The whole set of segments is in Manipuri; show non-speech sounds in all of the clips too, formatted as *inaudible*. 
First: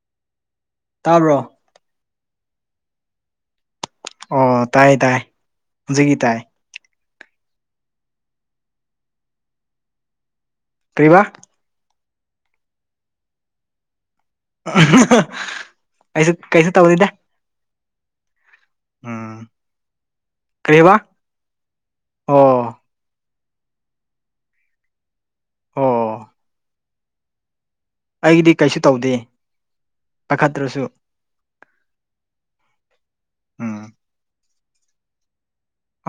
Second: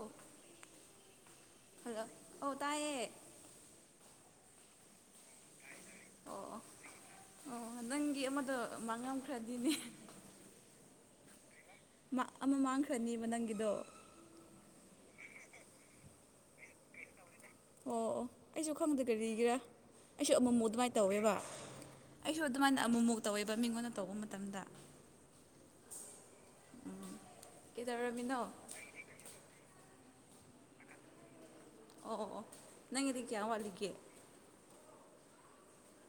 ꯑꯣ ꯇꯥꯕ꯭ꯔꯣ꯫ ꯍꯜꯂꯣ ꯑꯣ ꯇꯥꯏꯌꯦꯦ ꯑꯣ ꯇꯥꯏ ꯇꯥꯏ ꯍꯧꯖꯤꯛꯀꯤ ꯑꯣ ꯇꯥꯏ ꯑꯣ ꯑꯣ ꯅꯪꯒꯤ ꯑꯃꯗꯣ ꯃꯉꯝꯈ꯭ꯔꯗꯤꯅꯦ ꯀ꯭ꯔꯤꯕ ꯑꯃ ꯃꯥꯡꯈ꯭ꯔꯅꯤꯕ ꯅꯪꯒꯤꯗꯣ ꯀꯩꯁꯨ ꯀꯩꯁꯨ ꯇꯒꯗꯗꯦ ꯑꯣ ꯑꯣ ꯑꯩꯖꯨ ꯈꯪꯗꯦ ꯀꯔꯤꯒꯤꯔꯥ ꯑꯩꯁꯨ ꯑꯃꯨꯛ ꯑꯃꯨꯛ ꯀꯔꯤꯕ ꯑꯗꯨꯃꯥꯏꯅ ꯇꯧꯋꯦꯕ꯫ ꯑꯩꯁꯨ ꯑꯣ ꯑꯗꯨꯃꯥꯏꯅ ꯑꯃꯨꯛ ꯑꯃꯨꯛ ꯇꯧꯋꯦꯕ ꯃꯤꯉꯣꯟꯗ ꯇꯧꯕ ꯃꯇꯝꯗ꯫ ꯑꯣ꯫ ꯎꯝ ꯑꯩꯗꯤ ꯀꯩꯁꯨ ꯇꯧꯗꯦ ꯄꯥꯈꯠꯇ꯭ꯔꯁꯨ ꯑꯣ ꯑꯣ ꯑꯣ ꯅꯪꯒꯤꯗꯤ ꯀꯌꯥꯝ ꯋꯥꯠꯂꯤꯒꯦ꯫ ꯎꯝ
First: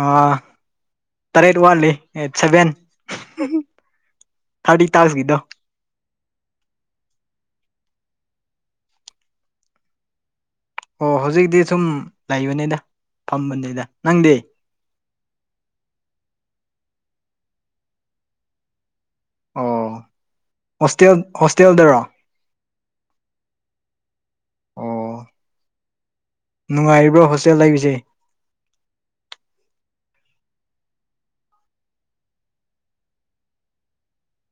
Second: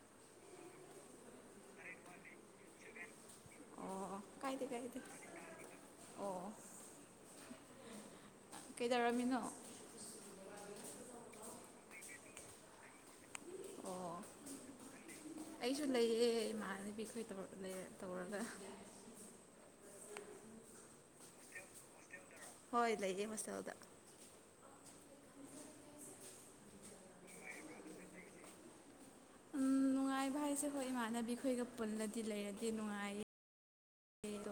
ꯑꯥ ꯇꯔꯦꯠ ꯋꯥꯠꯂꯤ ꯑꯦꯠ ꯁꯕꯦꯟ ꯑꯣ ꯑꯣ ꯀꯥꯏꯗꯦ ꯊꯥꯔꯇꯤ ꯀꯥꯏꯗꯦ ꯇꯥꯛꯁꯀꯤꯗꯣ꯫ ꯑꯣ꯫ ꯀꯩꯗꯧꯔꯝꯃꯤꯅꯣ ꯑꯣ ꯍꯧꯖꯤꯛꯇꯤ ꯁꯨꯝ ꯂꯩꯕꯅꯤꯗ ꯐꯝꯕꯅꯤꯗ ꯑꯣ ꯅꯪꯗꯤ ꯑꯩꯁꯨ ꯂꯩꯌꯦ ꯏꯃꯥꯟꯅꯕꯤꯈꯣꯏ ꯇꯧ ꯂꯩꯔ ꯇꯧꯔꯒ꯫ ꯑꯣ ꯍꯣꯁꯇꯦꯜ ꯍꯣꯁꯇꯦꯜꯗꯔꯣ꯫ ꯍꯣꯏ ꯂꯩꯌꯦ ꯍꯣꯁꯇꯦꯜꯗ꯫ ꯑꯣ꯫ ꯅꯨꯡꯉꯥꯏꯔꯤꯕ꯭ꯔꯥ ꯍꯣꯁꯇꯦꯜ ꯂꯩꯕꯁꯦ ꯅꯨꯡꯉꯥꯏꯕ ꯍꯥꯏꯁꯦ ꯍꯣꯏ ꯏꯃꯥꯟꯅꯕꯤꯈꯣꯏꯒ ꯄꯨꯜꯂꯗꯤ ꯂꯩꯔꯗꯤ ꯅꯨꯡꯉꯥꯏ꯫ *unintelligible* ꯑꯗꯣ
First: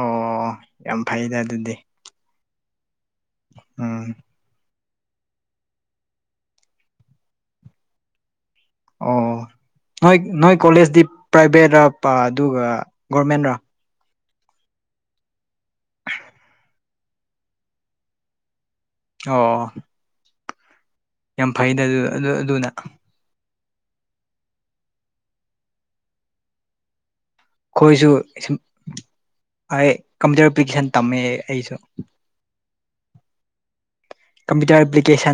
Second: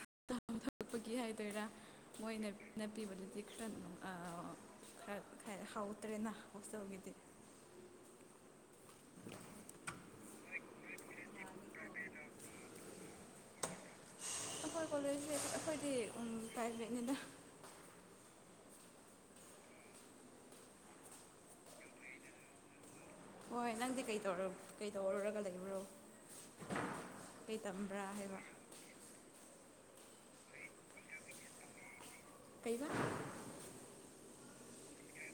ꯑꯣ ꯌꯥꯝ ꯊꯛꯄꯒꯤ ꯐꯩꯗ ꯍꯥꯏꯗꯣꯏꯔꯥ ꯑꯗꯨꯗꯤ ꯃꯣꯏꯅ ꯅꯞꯄꯤꯕ ꯄꯤꯈꯔꯦ ꯎꯝ ꯑ ꯑ ꯈꯔ ꯈꯔ ꯍꯥꯎꯇꯔꯦꯅ ꯍꯣꯁꯇꯦꯜꯒꯤꯗꯤ꯫ ꯑꯣ ꯅꯣꯏ ꯅꯣꯏ ꯀꯣꯂꯦꯖꯇꯤ ꯄ꯭ꯔꯥꯏꯚꯦꯠꯔ ꯑꯗꯨꯒ ꯒꯣꯔꯃꯦꯟꯔꯥ ꯑꯩꯈꯣꯏ ꯀꯣꯂꯦꯖꯖꯤ ꯑꯩꯈꯣꯏꯗꯤ ꯄ꯭ꯔꯥꯏꯕꯦꯠꯅꯤꯗ꯫ ꯑꯣ ꯌꯥꯝ ꯐꯩꯩꯅ ꯑꯗꯨ ꯑꯗꯨ ꯑꯗꯨꯅ꯫ ꯍꯣꯏ ꯅꯪꯗꯤ ꯀꯩ ꯇꯧꯔꯝ ꯀꯩ ꯇꯧꯔꯨꯒ ꯂꯩꯕ꯭ꯔꯣ꯫ ꯀꯩ ꯇꯝꯕ꯭ꯔꯥ ꯑꯩꯈꯣꯏꯖꯨ ꯍꯥꯏꯕ ꯁꯨꯝ ꯑꯩ ꯀꯝꯄ꯭ꯌꯨꯇꯔ ꯄꯤꯛꯁꯟ ꯇꯝꯃꯦ ꯑꯩꯁꯨ꯫ ꯀꯩꯕ꯫ ꯀꯝꯄꯤꯇꯔ ꯑꯦꯞꯄ꯭ꯂꯀꯦꯟ꯫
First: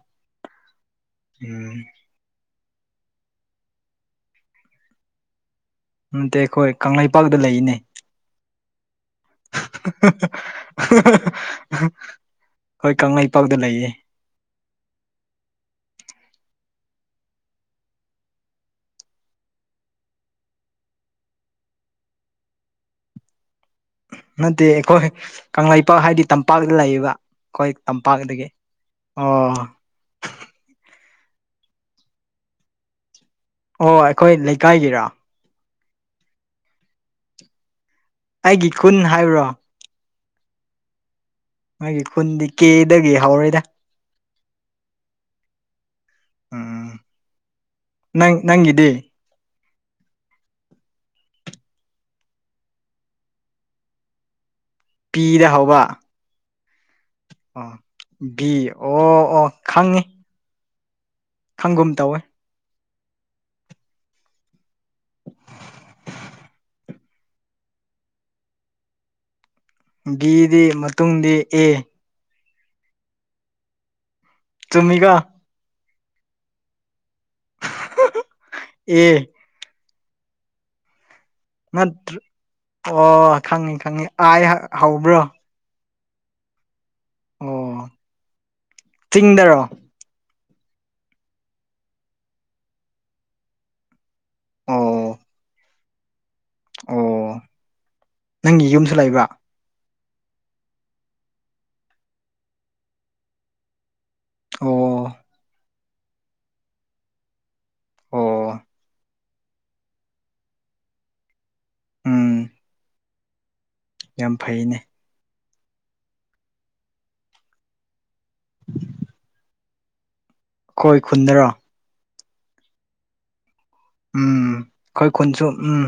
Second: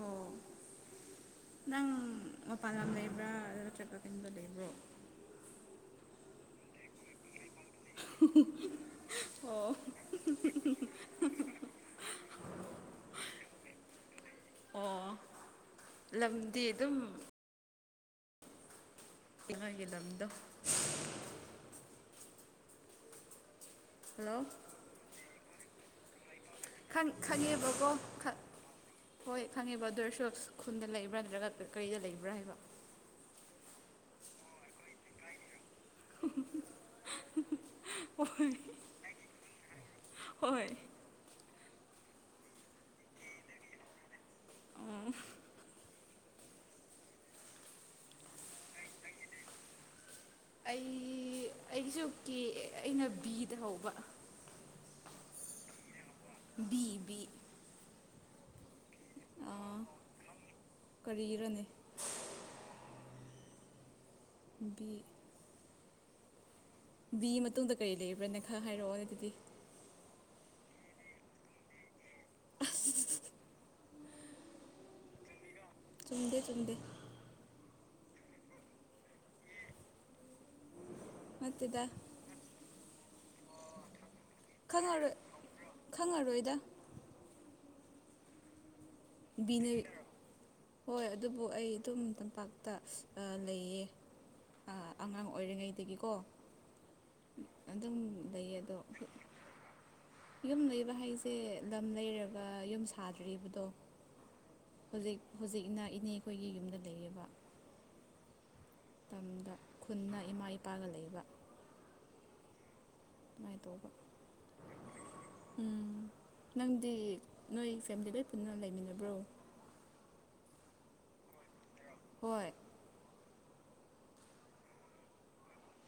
ꯑꯣ ꯎꯝ ꯅꯪ ꯃꯄꯥꯟ ꯂꯝ ꯂꯩꯕ꯭ꯔꯥ ꯅꯠꯇꯔꯒ ꯌꯨꯗ ꯂꯩꯕ꯭ꯔꯣ꯫ ꯅꯠꯇꯦ ꯑꯩꯈꯣꯏ ꯀꯪꯂꯩꯄꯥꯛꯇ ꯂꯩꯅꯦ꯫ ꯎ ꯍꯣꯏ ꯀꯪꯂꯩꯄꯥꯛꯗ ꯂꯩꯌꯦ꯫ ꯑꯣ ꯂꯝꯗꯤ ꯑꯗꯨꯝ ꯏꯉꯥꯏꯒꯤ ꯂꯝꯗꯣ ꯍꯜꯂꯣ ꯅꯠꯇꯦ ꯑꯩꯈꯣꯏ ꯀꯪꯂꯩꯄꯥꯛ ꯍꯥꯏꯗꯤ ꯇꯠ ꯈꯪ ꯈꯪꯉꯦꯕꯀꯣ ꯈꯪ ꯑꯣ ꯍꯣꯏ ꯈꯪꯉꯦꯕ ꯑꯗꯨꯑꯣꯏꯔꯁꯨ ꯈꯨꯟꯗ ꯂꯩꯕ꯭ꯔꯥ ꯅꯠꯇ꯭ꯔꯒ ꯀ ꯀꯩꯗ ꯂꯩꯕ꯭ꯔ ꯍꯥꯏꯕ꯫ ꯑꯣ ꯑꯩꯈꯣꯏ ꯂꯩꯀꯥꯏꯒꯤꯔꯥ *unintelligible* ꯍꯣꯏ ꯑꯩꯒꯤ ꯈꯨꯟ ꯍꯥꯏꯕ꯭ꯔꯣ ꯍꯣꯏ ꯃꯥꯒꯤ ꯈꯨꯟꯗꯤ ꯀꯦꯗꯒꯤ ꯍꯧꯔꯦꯗ ꯎꯝ ꯎꯝ ꯅꯪ ꯅꯪꯒꯤꯗꯤ꯫ ꯑꯩ ꯑꯩꯒꯤꯖꯨ ꯀꯦ ꯑꯩꯅ ꯕꯤꯗ ꯍꯧꯕ꯫ ꯄꯤꯅ ꯍꯧꯕ꯫ ꯕꯤ ꯕꯤ ꯑꯥ ꯕꯤ ꯑꯣ ꯑꯣ ꯑꯥ ꯈꯪꯉꯤ ꯀꯔꯤ ꯈꯪꯒꯨꯝ ꯇꯧꯋꯦ꯫ ꯕꯤ *unintelligible* ꯕꯤ ꯃꯇꯨꯡꯗ ꯀꯔꯤ ꯂꯩꯕ꯭ꯔꯥꯅꯦ ꯈꯔ ꯍꯥꯏꯔꯛꯑꯣ ꯑꯗꯨꯗꯤ꯫ ꯕꯤꯘꯤ ꯃꯇꯨꯡꯗꯤ ꯑꯦ *unintelligible* ꯆꯨꯝꯃꯤꯀꫭ ꯆꯨꯝꯗꯦ ꯆꯨꯝꯗꯦ꯫ ꯑꯦ꯫ ꯅꯠꯇꯦꯗ ꯅꯠꯇ꯭ꯔ ꯑꯣ ꯈꯪꯉꯤ ꯈꯪꯉꯤ ꯑꯥꯏ ꯍ ꯈꯪꯉꯔꯣꯏ ꯈꯪꯉꯔꯣꯏꯗ꯫ ꯑꯣ ꯕꯤ ꯆꯤꯡꯗꯔꯣ ꯂꯩ ꯍꯣꯏ ꯑꯗꯨꯕꯨ ꯑꯩ ꯑꯗꯨꯝ ꯇꯝꯄꯥꯛꯇ ꯑꯥ ꯂꯩꯌꯦ꯫ ꯑꯥ ꯑꯣ ꯑꯉꯥꯡ ꯑꯣꯏꯔꯤꯉꯩꯗꯒꯤꯀꯣ ꯑꯣ ꯑꯗꯨꯝ ꯂꯩꯌꯦ ꯅꯪꯒꯤ ꯑꯗꯣ꯫ ꯌꯨꯝꯁꯨ ꯂꯩꯕ꯭ꯔꯥ ꯌꯨꯝ ꯂꯩꯕ ꯍꯥꯏꯖꯦ ꯂꯝ ꯂꯩꯔꯒ ꯌꯨꯝ ꯁꯥꯗ꯭ꯔꯤꯕꯗꯣ ꯑꯣ ꯍꯧꯖꯤꯛ ꯍꯧꯖꯤꯛꯅ ꯏꯅꯦ ꯈꯣꯏꯒꯤ ꯌꯨꯝꯗ ꯂꯩꯌꯦꯕ ꯑꯣ ꯃꯇꯝꯗ ꯈꯨꯟꯅ ꯏꯃꯥ ꯏꯄꯥꯒ ꯂꯩꯕ꯫ ꯎꯝ꯫ ꯑꯗꯨꯃꯥꯏ ꯇꯧꯕ ꯌꯥꯝ ꯐꯩꯅꯦ꯫ ꯎꯝ ꯅꯪꯗꯤ ꯅꯣꯏ ꯐꯦꯃꯤꯂꯤ ꯂꯣꯏ ꯄꯨꯟꯅ ꯂꯩꯃꯤꯟꯅꯕ꯭ꯔꯣ ꯑꯩꯈꯣꯏ ꯈꯨꯟꯗꯔꯣ ꯍꯣꯏ ꯎꯝ ꯑꯩꯈꯣꯏ ꯈꯨꯟꯁꯨ ꯎꯝ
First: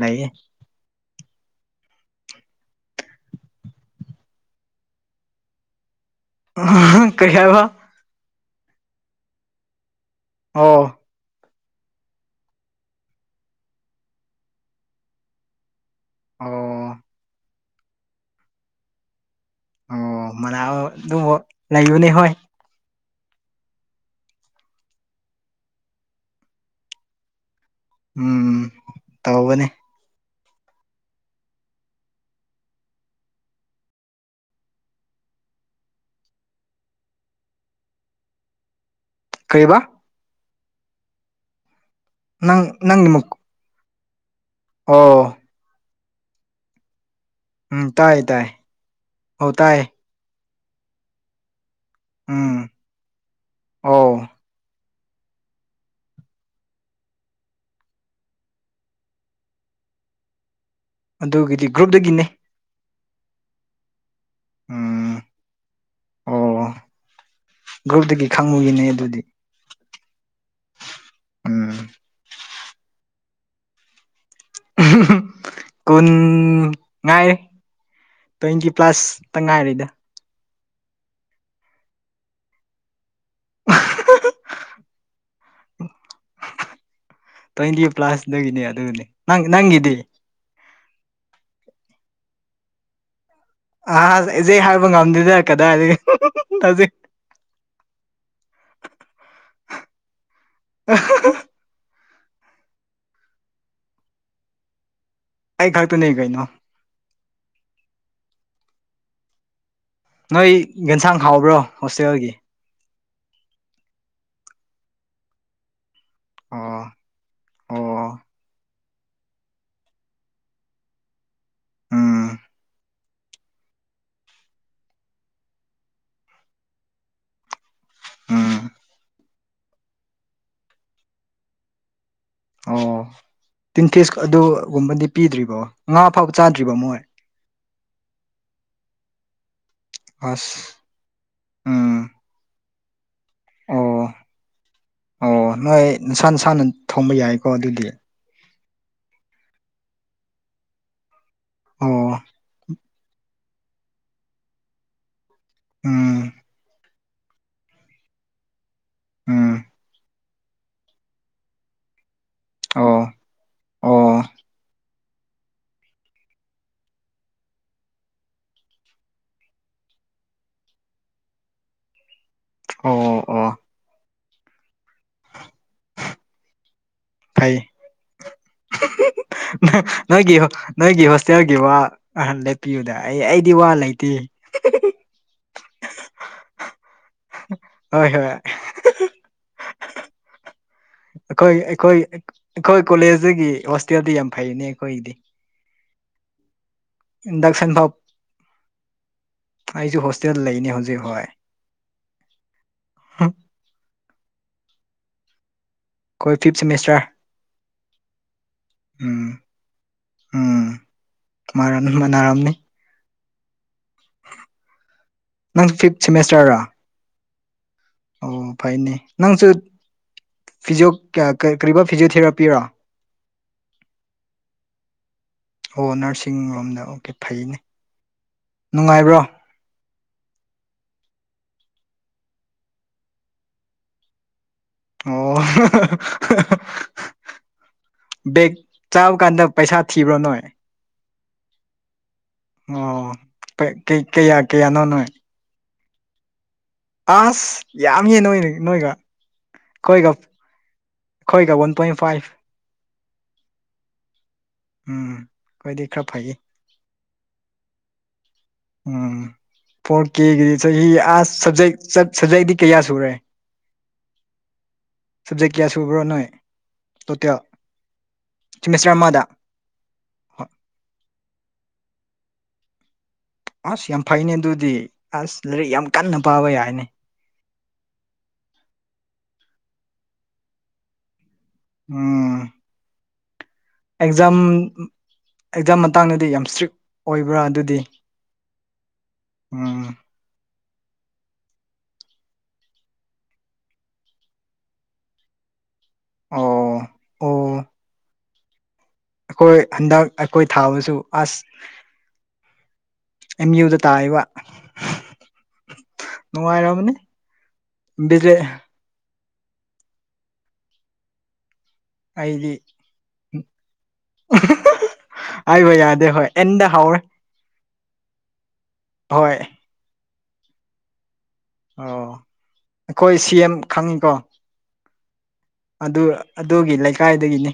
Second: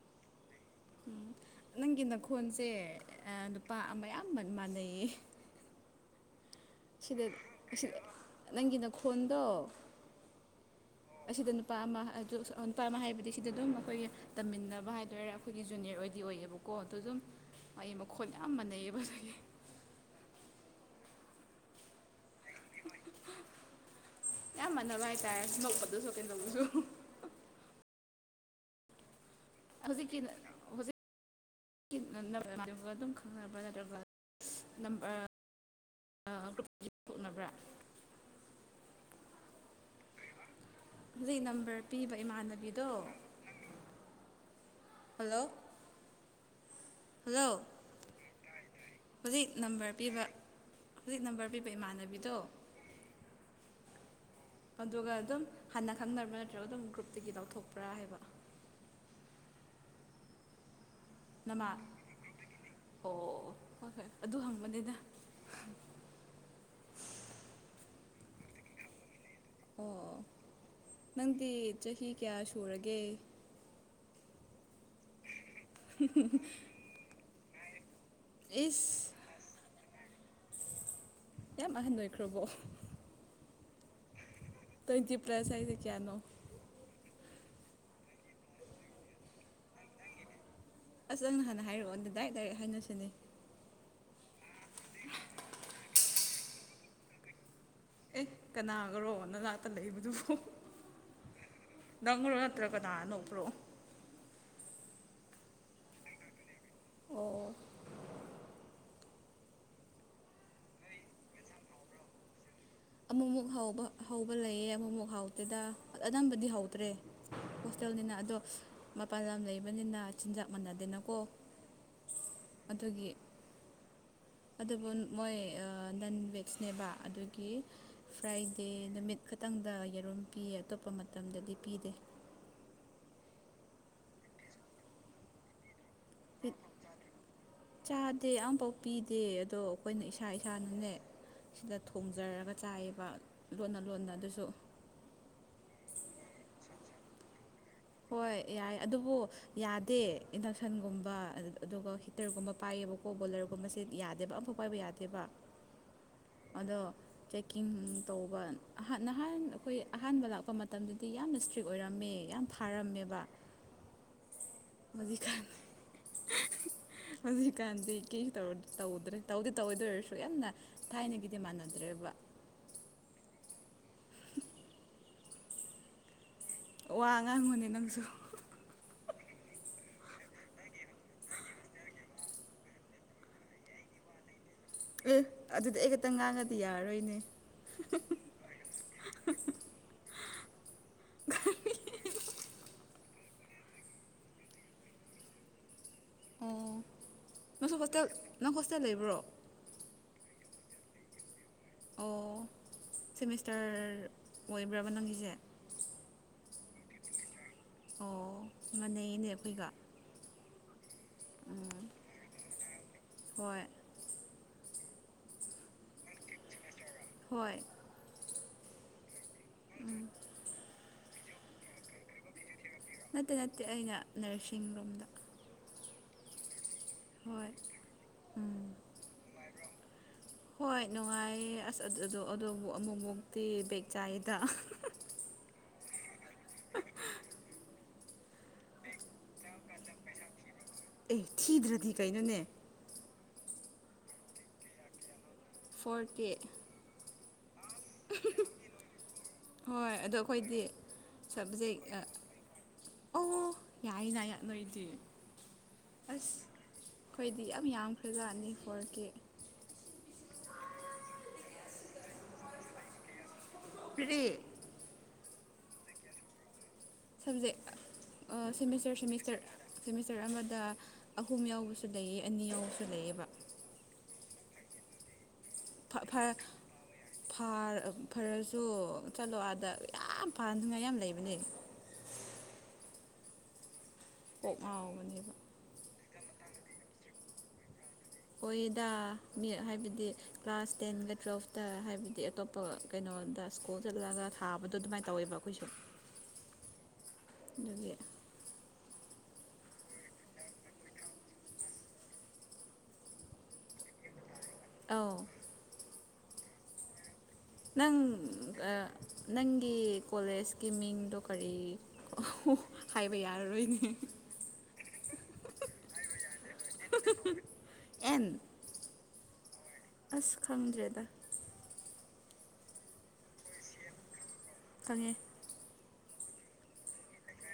ꯂꯩꯌꯦ꯫ ꯎꯝ ꯅꯪꯒꯤ ꯅꯈꯣꯟꯜꯁꯦ ꯅꯨꯄꯥ ꯑꯃ ꯌꯥꯝꯕ ꯃꯥꯟꯅꯩꯌꯦ꯫ ꯁꯤꯗ ꯀꯩ ꯍꯥꯏꯕ ꯁꯤꯗ ꯅꯪꯒꯤ ꯅ ꯈꯣꯟꯗꯣ ꯑꯣ꯫ ꯑꯁꯤꯗ ꯅꯨꯄꯥ ꯑꯃ *unintelligible* ꯅꯨꯄꯥ ꯑꯃ ꯍꯥꯏꯕꯗꯤ ꯁꯤꯗ ꯑꯗꯨꯝ ꯑꯩꯈꯣꯏꯒꯤ ꯇꯝꯃꯤꯟꯅꯕ ꯍꯥꯏꯗꯣꯏꯔ ꯑꯩꯈꯣꯏꯒꯤ ꯖꯨꯅꯤꯌꯔ ꯑꯣꯏꯗꯤ ꯑꯣꯏꯌꯦꯕꯀꯣ ꯑꯗꯨ ꯑꯣ ꯑꯗꯨꯝ ꯃꯒꯤ ꯃꯈꯣꯟ ꯌꯥꯝ ꯃꯥꯟꯅꯩꯌꯦꯕ ꯑꯗꯨꯒꯤ ꯑꯣ ꯃꯅꯥꯑꯣ ꯑꯗꯨꯝꯕ ꯂꯩꯕꯅꯤ ꯍꯣꯏ꯫ ꯌꯥꯝ ꯃꯥꯟꯅꯕ ꯍꯥꯏꯇꯥꯔꯦ ꯅꯄꯗꯁꯨ ꯀꯩꯗꯧꯕꯁꯨ ꯎꯝ ꯇꯧꯕꯅꯤ ꯍꯧꯖꯤꯛꯀꯤ ꯍꯧꯖꯤꯛ ꯑꯗꯨꯝ *unintelligible* ꯈꯪꯅꯕ꯭ꯔꯥ ꯅꯠꯇ꯭ꯔꯒꯝꯕ ꯑ ꯒ꯭ꯔꯨꯞ ꯀꯣꯛꯅꯕ꯭ꯔꯥ *unintelligible* ꯀꯩꯕ ꯍꯧꯖꯤꯛ ꯅꯝꯕꯔ ꯄꯤꯕ ꯅꯪ ꯏꯃꯥꯟꯅꯕꯤꯗꯣ ꯅꯪꯒꯤ ꯃꯨꯛ ꯑꯣ ꯍꯜꯂꯣ ꯍꯜꯂꯣ ꯎꯝ ꯇꯥꯏ ꯇꯥꯏ ꯍꯧꯖꯤꯛ ꯑꯣ ꯇꯥꯏ ꯅꯝꯕꯔ ꯄꯤꯕ ꯍꯧꯖꯤꯛ ꯅꯝꯕꯔ ꯄꯤꯕ ꯏꯃꯥꯟꯅꯕꯤꯗꯣ ꯎꯝ ꯑꯣ ꯑꯗꯨꯒ ꯑꯗꯨꯝ ꯍꯟꯅ ꯈꯪꯔꯕ꯭ꯔꯥ ꯅꯠꯇ꯭ꯔꯒ ꯑꯗꯨꯝ ꯒ꯭ꯔꯨꯞꯇꯒꯤ ꯂꯧꯊꯣꯛꯄ꯭ꯔꯥ ꯍꯥꯏꯕ ꯑꯗꯨꯒꯤꯗꯤ ꯅꯃꯥ ꯒ꯭ꯔꯨꯞꯇꯒꯤꯅꯦ ꯑꯣ ꯍꯣꯏ ꯍꯣꯏ ꯑꯗꯨ ꯍꯪꯕꯅꯤꯗ ꯎꯝ ꯑꯣ ꯒ꯭ꯔꯨꯞꯇꯒꯤ ꯈꯪꯕꯒꯤꯅꯦ ꯑꯗꯨꯗꯤ ꯑꯣ ꯅꯪꯗꯤ ꯎꯝ ꯆꯍꯤ ꯀꯌꯥ ꯁꯨꯔꯒꯦ *unintelligible* ꯀꯨꯟ ꯉꯥꯏꯔꯦ ꯇ꯭ꯋꯦꯟꯇꯤ ꯏꯁ ꯄ꯭ꯂꯁꯇ ꯉꯥꯏꯔꯤꯗ ꯌꯥꯝ ꯑꯍꯟ ꯑꯣꯏꯈ꯭ꯔꯕꯣ *unintelligible* ꯇ꯭ꯋꯦꯟꯇꯤ ꯄ꯭ꯂꯁ ꯍꯥꯏꯁꯦ ꯀꯌꯥꯅꯣ ꯇ꯭ꯋꯦꯟꯇꯤ ꯄ꯭ꯂꯥꯁꯗꯒꯤꯅꯦ ꯑꯗꯨꯅꯦ ꯅꯪꯒꯤꯗꯤ ꯑꯁ ꯅꯪꯅ ꯍꯥꯟꯅ ꯍꯥꯏꯔꯛꯑꯣ ꯑꯗꯨ ꯗꯥꯏꯔꯦꯛ ꯗꯥꯏꯔꯦꯛ ꯍꯥꯏꯅꯁꯤꯅꯦ ꯑ ꯏꯖꯦꯛ ꯍꯥꯏꯕ ꯉꯝꯗꯦꯗ ꯀꯗꯥꯏꯗꯒꯤ ꯍꯧꯖꯤꯛ ꯑꯦ ꯀꯅꯥꯒꯔꯣ ꯅꯅꯥꯛꯇ ꯂꯩꯕꯗꯨꯕꯨ ꯅꯪꯔꯣ ꯅꯠꯇ꯭ꯔ ꯀꯅꯥ ꯅꯣꯛꯄ꯭ꯔꯣ ꯑꯩ ꯈꯛꯇꯅꯦ ꯀꯩꯅꯣ ꯑꯣ ꯅꯣꯏ ꯌꯦꯟꯁꯥꯡ ꯍꯥꯎꯕ꯭ꯔꯣ ꯍꯣꯁꯇꯦꯜꯒꯤ ꯑꯃꯨꯛꯃꯨꯛ ꯍꯥꯎꯕ ꯍꯧꯕ ꯂꯩꯌꯦ ꯑꯃꯨꯛꯃꯨꯛ ꯍꯥꯎꯇꯦꯗ ꯑꯅꯝꯕꯗꯤ ꯑꯣ ꯍꯧꯗ꯭ꯔꯦ ꯍꯣꯁꯇꯦꯜꯅꯤꯅ ꯑꯣ ꯑꯗꯣ ꯃꯄꯥꯟ ꯂꯝ ꯂꯩꯕꯅꯤꯅ ꯆꯤꯟꯖꯥꯛ ꯃꯥꯟꯅꯗꯦꯅꯀꯣ ꯎꯝ ꯑꯗꯨꯒꯤ ꯑꯗꯨꯕꯨ ꯃꯣꯏ ꯅꯟꯕꯦꯖ ꯅꯦꯕ ꯑꯗꯨꯒꯤ ꯎꯝ ꯐ꯭ꯔꯥꯏꯗꯦ ꯅꯨꯃꯤꯠ ꯈꯤꯇꯪꯗ ꯌꯦꯔꯨꯝ ꯄꯤꯌꯦ ꯑꯇꯣꯞꯄ ꯃꯇꯝꯗꯗꯤ ꯄꯤꯗꯦ ꯑꯣ ꯇꯤꯟ ꯐꯤꯁ ꯑꯗꯨꯒꯨꯝꯕꯗꯤ ꯄꯤꯗ꯭ꯔꯤꯕꯣ ꯉꯥ ꯐꯥꯎꯕ ꯆꯥꯗ꯭ꯔꯤꯕꯣ ꯃꯣꯏ ꯆꯥꯗꯦ ꯑꯃꯐꯥꯎ ꯄꯤꯗꯦ ꯑꯗꯣ ꯑꯩꯈꯣꯏꯅ ꯏꯁꯥ ꯑꯁ ꯏꯁꯥꯅꯅꯦ ꯁꯤꯗ ꯎꯝ ꯊꯣꯡꯖꯔꯒ ꯆꯥꯏꯌꯦꯕ ꯂꯣꯟꯅ ꯑꯣ ꯂꯣꯟꯅ ꯑꯗꯨꯁꯨ ꯑꯣ ꯅꯣꯏ ꯅꯁꯥ ꯅꯁꯥꯅ ꯊꯣꯝꯕ ꯌꯥꯏꯀꯣ ꯑꯗꯨꯗꯤ ꯍꯣꯏ ꯌꯥꯏ ꯑꯗꯨꯕꯨ ꯌꯥꯗꯦ ꯏꯟꯗꯛꯁꯟꯒꯨꯝꯕ ꯑꯗꯨꯒ ꯑꯣ ꯍꯤꯇꯔꯒꯨꯝꯕ ꯄꯥꯏꯌꯦꯕꯀꯣ ꯕꯣꯂꯔꯒꯨꯝꯕꯁꯦ ꯌꯥꯗꯦꯕ ꯑꯝꯐꯥꯎ ꯄꯥꯏꯕ ꯌꯥꯗꯦꯕ ꯎꯝ ꯑꯗꯣ ꯆꯦꯛꯀꯤꯡ ꯇꯧꯕ ꯑꯍꯥꯟ ꯅꯍꯥꯟ ꯎꯝ ꯑꯈꯣꯏ ꯑꯍꯥꯟꯕ ꯂꯥꯛꯄ ꯃꯇꯝꯗꯗꯤ ꯌꯥꯝꯅ ꯏꯁꯇ꯭ꯔꯤꯛ ꯑꯣꯏꯔꯝꯃꯦ ꯌꯥꯝ ꯑꯣ ꯊꯥꯔꯝꯃꯦꯕ ꯑꯣ ꯍꯧꯖꯤꯛꯀꯥꯟ *unintelligible* ꯍꯧꯖꯤꯛꯀꯥꯟꯗꯤ ꯀꯩꯁ ꯇꯧ ꯇꯧꯗꯔꯦ ꯇꯧꯗꯤ ꯇꯧꯋꯦ ꯑꯗꯨ ꯑꯣꯏꯔꯁꯨ ꯌꯥꯝꯅ ꯊꯥꯏꯅꯒꯤꯗꯤ ꯃꯥꯟꯅꯗ꯭ꯔꯦꯕ ꯑꯣ ꯑꯣ ꯋꯥ ꯐꯩ ꯉꯥꯡꯉꯨꯅꯦ ꯅꯪꯁꯨ *unintelligible* ꯅꯣꯏꯒꯤ ꯅꯣꯏꯒꯤ ꯍꯣꯁꯇꯦꯜꯒꯤ ꯋꯥ ꯑ ꯂꯦꯞꯄꯤꯌꯨꯗ ꯑꯩ ꯑꯩꯗꯤ ꯋꯥ ꯂꯩꯇꯦ ꯑꯦ ꯑꯗꯨꯗꯤ ꯑꯩ ꯈꯛꯇꯪ ꯉꯥꯡꯉꯗꯤ ꯌꯥꯔꯔꯣꯏꯅꯦ *unintelligible* ꯑꯩꯈꯣꯏ ꯑꯩꯈꯣꯏ ꯑꯩꯈꯣꯏ ꯀꯣꯂꯦꯖꯇꯒꯤ ꯍꯣꯁꯇꯦꯜꯗꯤ ꯌꯥꯝ ꯐꯩꯅꯦ ꯑꯩꯈꯣꯏꯒꯤꯗꯤ ꯑꯣ ꯏꯟꯗꯛꯁꯟ ꯅꯪꯁꯨ ꯐꯥꯎ ꯍꯣꯁꯇꯦꯜ ꯅꯪ ꯍꯣꯁꯇꯦꯜ ꯂꯩꯕ꯭ꯔꯣ ꯑꯩꯁꯨ ꯍꯣꯁꯇꯦꯜ ꯂꯩꯅꯤ ꯍꯧꯖꯤꯛ ꯍꯣꯏ ꯑꯣ ꯑꯩꯈꯣꯏ ꯁꯦꯝꯃꯤꯁꯇꯔ ꯑꯣꯏꯕ꯭ꯔꯕ ꯅꯪꯒꯤꯁꯦ ꯑꯩꯈꯣꯏ ꯐꯤꯞ ꯁꯦꯝꯃꯤꯁꯇꯔ ꯑꯣ ꯃꯅꯩꯅꯦ ꯎꯝ ꯑꯈꯣꯏꯒ ꯎꯝ ꯃꯔꯝ ꯃꯅꯥꯔꯝꯅꯤ ꯍꯣꯏ ꯅꯪ ꯐꯤꯞ ꯁꯤꯃꯤꯁꯇꯔ ꯔꯥ ꯍꯣꯏ ꯑꯣ ꯐꯩꯅꯦ ꯅꯪꯁꯨ ꯐꯤꯖꯤꯑꯣ ꯀꯔꯤꯕꯥ ꯐꯤꯖꯤꯑꯣꯊꯦꯔꯥꯄꯤꯔꯣ ꯅꯠꯇꯦ ꯅꯠꯇꯦ ꯑꯩꯅ ꯅꯔꯁꯤꯡꯔꯣꯝꯗ ꯑꯣ ꯅꯔꯁꯤꯡ ꯔꯣꯝꯗ ꯑꯣ ꯍꯣꯏ ꯐꯩꯅꯦ ꯎꯝ ꯅꯨꯡꯉꯥꯏꯕ꯭ꯔꯣ ꯍꯣꯏ ꯅꯨꯡꯉꯥꯏꯌꯦ ꯑꯁ ꯑꯗꯨꯕꯨ ꯑꯃꯨꯛ ꯃꯨꯛꯇꯤ ꯕꯦꯛ ꯆꯥꯏꯌꯦꯗ ꯑꯣ ꯕꯦꯒ ꯆꯥꯕ ꯀꯥꯟꯗ ꯄꯩꯁꯥ ꯊꯤꯕ꯭ꯔ ꯅꯣꯏ ꯑꯦ ꯊꯤꯗ꯭ꯔꯗꯤ ꯀꯩꯅꯣꯅꯦ ꯑꯣ ꯀꯌꯥ ꯀꯌꯥꯅꯣ ꯅꯣꯢ ꯐꯣꯔ ꯀꯦ ꯑꯁ ꯌꯥꯝꯃꯦ ꯅꯣꯏꯅ ꯅꯣꯏꯒ ꯍꯣꯏ ꯑꯩꯈꯣꯏꯒ ꯑꯗꯣ ꯑꯈꯣꯏꯗꯤ ꯑꯩꯈꯣꯏꯒ ꯋꯥꯟ ꯁꯕꯖꯦꯛ ꯄꯣꯏꯟ ꯑ ꯐꯥꯏꯚ ꯑꯣ ꯌꯥꯏꯅ ꯅꯣꯏꯗꯤ ꯎꯝ ꯑꯩꯈꯣꯏꯗꯤ ꯈꯔ ꯑꯁ ꯐꯩꯌꯦ ꯑꯈꯣꯏꯗꯤ ꯌꯥꯝ ꯌꯥꯝꯈ꯭ꯔꯖꯥꯠꯅꯤ ꯐꯣꯔ ꯀꯦ ꯎꯝ ꯐꯣꯔ ꯀꯦꯒꯤ ꯆꯍꯤ ꯑ ꯁꯖꯦꯛ ꯁꯕꯖꯦꯛꯇꯤ ꯀꯌꯥ ꯁꯨꯔꯦ ꯀꯔꯤ ꯁꯞꯖꯦꯛ ꯀꯌꯥ ꯁꯨꯕ꯭ꯔꯣ ꯅꯣꯏ ꯇꯣꯇꯦꯜ ꯁꯕꯖꯦꯛ ꯁꯤꯃꯤꯁꯇꯔ ꯁꯦꯃꯤꯁꯇꯔ ꯑꯃꯗ ꯁꯦꯃꯤꯁꯇꯔ ꯁꯦꯃꯤꯁꯇꯔ ꯍꯣꯏ ꯑꯃꯗ ꯑꯍꯨꯝ ꯌꯥꯎꯕꯁꯨ ꯂꯩꯌꯦ ꯑꯅꯤ ꯌꯥꯎꯕꯁꯨ ꯂꯩꯑꯦꯕ ꯑꯁ ꯌꯥꯝ ꯐꯩꯅꯦ ꯑꯗꯨꯗꯤ ꯑꯁ ꯂꯥꯏꯔꯤꯛ ꯌꯥꯝ ꯀꯟꯅ ꯄꯥꯕ ꯌꯥꯏꯅꯦ ꯐꯥ ꯐꯔꯁꯨ ꯆꯠꯂꯣ ꯑꯗ ꯌꯥꯝ ꯐꯅꯤꯉꯥꯏ ꯌꯥꯝ ꯂꯩꯕꯅꯦ ꯑꯝ ꯑꯦꯛꯖꯥꯝ ꯀꯣꯛ ꯉꯥꯎꯕꯅꯦꯕ ꯑꯦꯛꯖꯥꯝ ꯃꯇꯥꯡꯗꯗꯤ ꯌꯥꯝ ꯏꯁꯇ꯭ꯔꯤꯛ ꯑꯣꯏꯕ꯭ꯔꯥ ꯑꯗꯨꯗꯤ ꯑꯣꯏꯌꯦꯗꯥ ꯃꯤ ꯎꯝ ꯍꯥꯏꯕꯗꯤ ꯀ꯭ꯂꯥꯁ ꯇꯦꯟꯒ ꯇꯨꯋꯜꯐꯇ ꯍꯥꯏꯕꯗꯤ ꯑꯇꯣꯞꯄ ꯀꯩꯅꯣꯗ ꯁ꯭ꯀꯨꯜ ꯆꯠꯂꯒ ꯊꯥꯕꯗꯣ ꯑꯗꯨꯃꯥꯏꯅ ꯇꯧꯋꯦꯕ ꯑꯈꯣꯏꯁꯨ ꯑꯣ ꯑꯗꯨꯒꯤ ꯍꯣꯢ ꯍꯟꯗꯛ ꯑꯈꯣꯏ ꯊꯥꯕꯁꯨ ꯑꯁ ꯑꯦꯝ ꯌꯨꯗ ꯇꯥꯥꯢꯌꯦꯕ ꯑꯥꯎ ꯅꯨꯡꯉꯥꯏꯔꯝꯒꯅꯤ ꯅꯪ ꯅꯪꯒꯤ ꯀꯣꯂꯦꯖꯀꯤ ꯃꯤꯡꯗꯣ ꯀꯔꯤ ꯑꯩꯗꯤ ꯍꯥꯏꯕ ꯌꯥꯔꯔꯣꯏꯅꯦ ꯍꯥꯏꯕ ꯌꯥꯗꯦ ꯍꯣꯏ ꯑꯦꯟꯗ ꯍꯥꯎꯔꯦ ꯑꯦꯟ ꯍꯣꯏ ꯑꯁ ꯈꯪꯗ꯭ꯔꯦꯗ ꯑꯣ ꯑꯩꯈꯣꯏ ꯁꯤ ꯑꯦꯝ ꯈꯪꯉꯤꯀꯣ ꯈꯪꯉꯦ ꯑꯗꯨ ꯑꯗꯨꯒꯤ ꯂꯩꯀꯥꯏꯗꯒꯤꯅꯤ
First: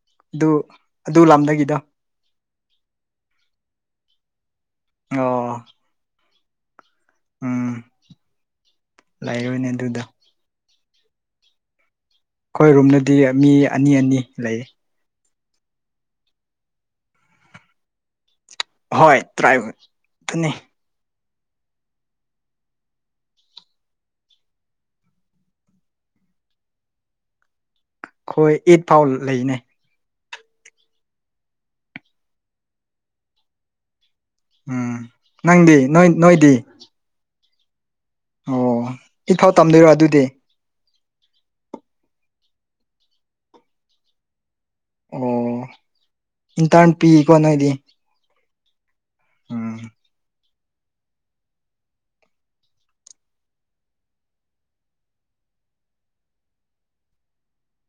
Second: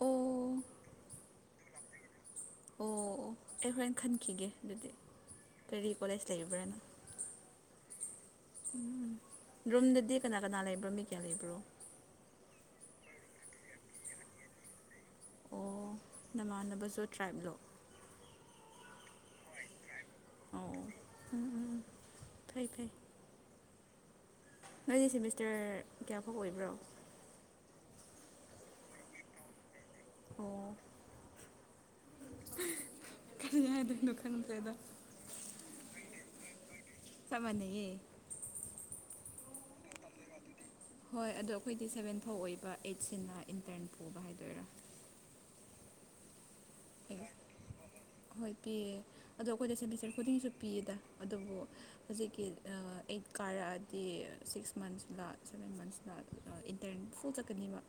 ꯑꯣ ꯑꯗꯨ ꯑꯣ ꯑꯗꯨ ꯂꯝꯗꯒꯤꯗꯣ ꯑꯣ ꯑꯣ ꯑꯩ ꯍꯣꯔꯦꯟ ꯈꯠꯈꯤꯒꯦ ꯑꯗꯨꯗꯤ ꯑꯣ ꯀꯔꯤ ꯀꯣꯂꯦꯖ ꯂꯩꯕ꯭ꯔꯥꯅ ꯎꯝ ꯂꯩꯔꯣꯏꯅꯦ ꯑꯗꯨꯗ ꯔꯨꯝꯗꯨꯗꯤ ꯀꯅꯥ ꯀꯅꯥ ꯂꯩꯕ꯭ꯔꯣ ꯃꯤ ꯀꯌꯥ ꯂꯩꯕ꯭ꯔꯣ ꯑꯩꯈꯣꯏ ꯔꯨꯝꯗꯗꯤ ꯃꯤ ꯑꯅꯤ ꯑꯅꯤ ꯂꯩꯌꯦ ꯑꯣ ꯅꯃꯥꯟꯅꯕꯁꯨ ꯇ꯭ꯔꯥꯏꯞꯂꯣ ꯍꯣꯏ ꯇ꯭ꯔꯥꯏꯞ ꯇꯅꯤ ꯎꯝ ꯎꯝ ꯎꯝ ꯐꯩ ꯐꯩ ꯅꯣꯏꯁꯦ ꯁꯦꯃꯤꯁꯇꯔ ꯀꯌꯥꯐꯥꯎ ꯑꯣꯏꯕ꯭ꯔꯣ ꯑꯈꯣꯏ ꯏꯠ ꯐꯥꯎ ꯂꯩꯅꯦ ꯑꯣ ꯀꯔꯤ ꯍꯥꯏ ꯎꯝ ꯅꯪꯗꯤ ꯅꯣꯏ ꯅꯣꯏꯗꯤ ꯆꯞ ꯃꯥꯟꯅꯩꯌꯦ ꯑꯣ ꯏꯝꯐꯥꯜ ꯇꯝꯗꯣꯏꯔꯣ ꯑꯗꯨꯗꯤ ꯍꯣꯏ ꯑꯗꯣ ꯑꯩꯈꯣꯏꯗꯤ ꯁꯕꯦꯟ ꯐꯥꯎ ꯑꯣꯏꯕ ꯑꯩꯠꯁꯤꯅ ꯏꯟꯇꯔꯟ ꯄꯨꯕ ꯍꯥꯏꯗꯣꯏꯔꯥ ꯑꯣ ꯏꯟꯇꯔ ꯄꯤꯀꯣ ꯅꯣꯏꯗꯤ ꯍꯣꯏ ꯄꯤꯌꯦ ꯑꯗꯣ ꯑꯩꯈꯣꯏꯗ ꯎꯝ ꯁꯦꯃꯤꯁꯇꯔ ꯈꯨꯗꯤꯡꯁꯨ ꯄꯤꯌꯦꯗ ꯑꯗꯨꯕꯨ ꯍꯧꯖꯤꯛꯀꯤ ꯑꯩꯠ ꯀꯥꯔꯛꯑꯗꯤ ꯁꯤꯛꯁ ꯃꯟꯁ ꯂꯥꯛ ꯁꯚꯦꯟ ꯃꯟꯁ ꯂꯥꯛꯦ ꯏꯟꯇꯔꯅꯦꯠ ꯐꯨꯜ ꯆꯠꯀꯅꯦꯕ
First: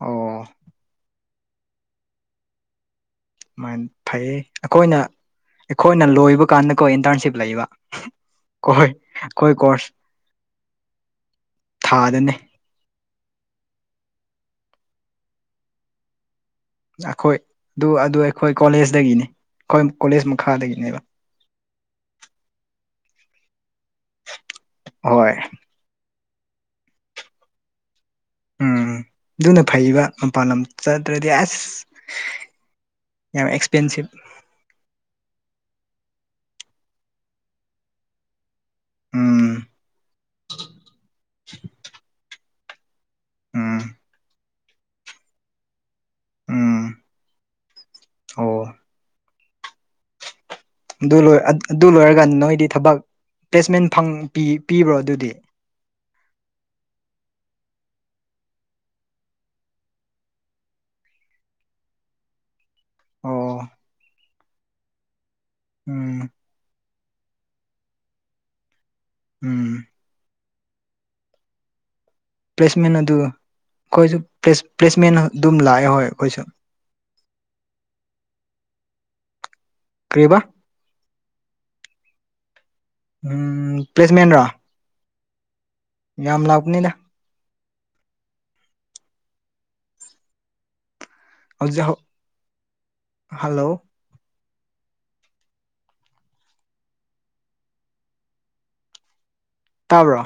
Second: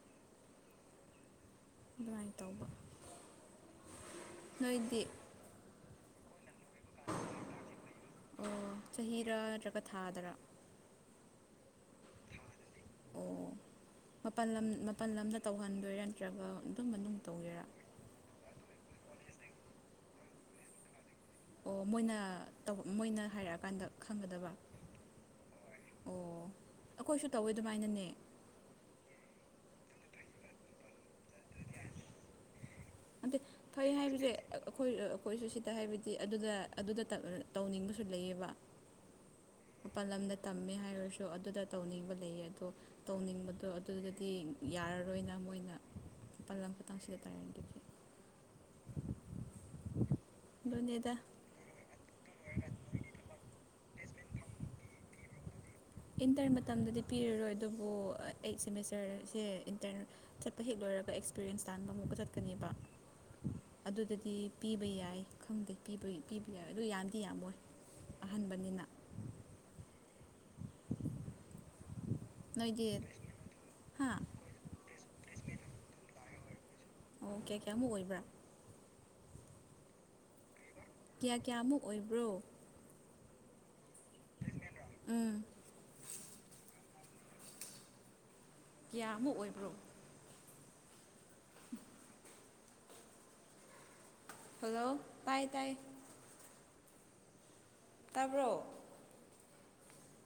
ꯑꯣ ꯑꯗꯨꯃꯥꯏ ꯇꯧꯕ ꯁꯃꯥꯏꯅ ꯐꯩꯌꯦ ꯑꯩꯈꯣꯏꯅ ꯅꯣꯏꯗꯤ ꯑꯩꯈꯣꯏꯅ ꯂꯣꯏꯕ ꯀꯥꯟꯗ ꯀꯣꯏ ꯏꯟꯇꯨꯔꯟꯁꯤꯞ ꯂꯩꯕ ꯑꯣ ꯀꯣꯏ ꯆꯍꯤꯔꯥ ꯈꯣꯏ ꯅꯠꯇ꯭ꯔꯒ ꯀꯣꯔꯁ ꯊꯥꯗꯔꯥ ꯊꯥꯗꯅꯤ ꯑꯣ ꯃꯄꯜ ꯂꯝ ꯃꯄꯜ ꯂꯝꯗ ꯇꯧꯍꯟꯗꯣꯏꯔꯥ ꯅꯠꯇ꯭ꯔꯒ ꯑꯗꯨꯝ ꯃꯅꯨꯡ ꯑꯩꯈꯣꯏ ꯇꯧꯒꯦꯔꯥ ꯑꯗꯨ ꯑꯗꯨ ꯑꯩꯈꯣꯏ ꯀꯣꯂꯦꯖꯇꯗꯒꯤꯅꯤ ꯑꯩꯈꯣꯏ ꯀꯣꯂꯦꯖ ꯃꯈꯥꯗꯒꯤꯅꯦꯕ ꯑꯣ ꯃꯣꯏꯅ ꯇꯧꯕ ꯃꯣꯏꯅ ꯍꯥꯏꯔꯛꯑꯀꯥꯟꯗ ꯈꯪꯒꯗꯕ ꯍꯣꯏ ꯑꯣ ꯑꯩꯈꯣꯏꯁꯨ ꯇꯧꯋꯦ ꯑꯗꯨꯃꯥꯏꯅꯅꯦ ꯎꯝ ꯑꯗꯨꯅ ꯐꯩꯕ ꯃꯄꯥꯟ ꯂꯝ ꯆꯠꯇ꯭ꯔꯗꯤ ꯑꯁ ꯑꯗ ꯌꯥꯝ ꯊ ꯑꯦꯛꯁꯄꯦꯟꯁꯤꯞ ꯍꯥꯏꯔꯤꯕ ꯑꯩꯈꯣꯏ ꯑꯩꯈꯣꯏꯁꯨ ꯁꯤꯗ ꯍꯥꯏꯕꯗꯤ ꯑꯗꯨꯗ ꯑꯗꯨꯗ ꯇꯧꯅꯤꯡꯕꯁꯨ ꯂꯩꯌꯦꯕ ꯎꯝ ꯃꯄꯥꯜ ꯂꯝꯗ ꯇꯝꯃꯦ ꯍꯥꯏꯔꯁꯨ ꯑꯗꯨꯗ ꯇꯧꯅꯤꯡꯕ ꯂꯩꯌꯦ ꯑꯗꯣ ꯇꯧꯅꯤꯡꯕꯗꯣ ꯎꯝ ꯑꯗꯨꯗꯗꯤ ꯌꯥꯔꯔꯣꯏꯅ ꯃꯣꯏꯅ ꯄꯜ ꯂꯝ ꯎꯝ *unintelligible* *unintelligible* ꯑꯣ ꯑꯗꯨꯅꯦꯗ ꯑꯗꯨ ꯂꯣꯏ ꯑꯗꯨ ꯂꯣꯏꯔꯒꯥꯟ ꯅꯣꯏꯗꯤ ꯊꯕꯛ ꯄ꯭ꯂꯦꯁꯃꯦꯟ ꯄꯤꯕ꯭ꯔꯣ ꯑꯗꯨꯗꯤ ꯏꯟꯇꯔ ꯃꯇꯝꯗꯗꯤ ꯄꯤꯔꯔꯣꯏ ꯑꯗꯨꯕꯨ ꯑꯩꯠ ꯁꯦꯃꯤꯁꯇꯔꯁꯦ ꯏꯟꯇꯔ ꯆꯠꯄ ꯍꯦꯛ ꯂꯣꯏꯔꯒ ꯑꯦꯛꯁꯄꯤꯔꯤꯌꯦꯟꯁ ꯇꯥꯟꯕ ꯆꯠꯀꯅꯤꯕ ꯑꯣ ꯑꯗꯨꯗꯗꯤ ꯄꯤꯕ ꯌꯥꯏ ꯈꯪꯗꯦ ꯄꯤꯕ ꯎꯝ ꯄꯤꯕ ꯌꯥꯏ ꯑꯗꯨ ꯌꯥꯝꯗꯤ ꯌꯥꯝꯃꯣꯏ ꯑꯍꯟꯥꯟꯕꯅꯤꯅ ꯎꯝ *unintelligible* ꯅꯣꯏꯗꯤ ꯄ꯭ꯂꯦꯁꯃꯦꯟ ꯑꯗꯨ ꯍꯥ ꯑꯩꯈꯣꯏꯁꯨ ꯄ꯭ꯂꯦꯁꯃꯦꯟ ꯑꯗꯨꯝ ꯂꯥꯛꯑꯦ ꯍꯣꯏ ꯑꯩꯈꯣꯏꯁꯨ ꯑꯣ ꯀꯌꯥ ꯀꯌꯥꯃꯨꯛ ꯑꯣꯏꯕ꯭ꯔꯥ ꯀ꯭ꯔꯤꯕꯥ ꯀꯌꯥ ꯀꯌꯥꯃꯨꯛ ꯑꯣꯏꯕ꯭ꯔꯣ ꯎꯝ ꯄ꯭ꯂꯦꯁꯃꯦꯟ꯭ ꯂꯣ ꯎꯝ ꯌꯥꯝ ꯂꯥꯛꯄꯅꯤꯅ ꯀꯌꯥꯃꯨꯛ ꯑꯣꯏꯕ꯭ꯔꯣ ꯖꯍꯣ ꯍꯜꯂꯣ ꯍꯜꯂꯣ ꯇꯥꯏ ꯇꯥꯏ ꯇꯥꯕ꯭ꯔꯣ ꯇꯥꯕ꯭ꯔꯣ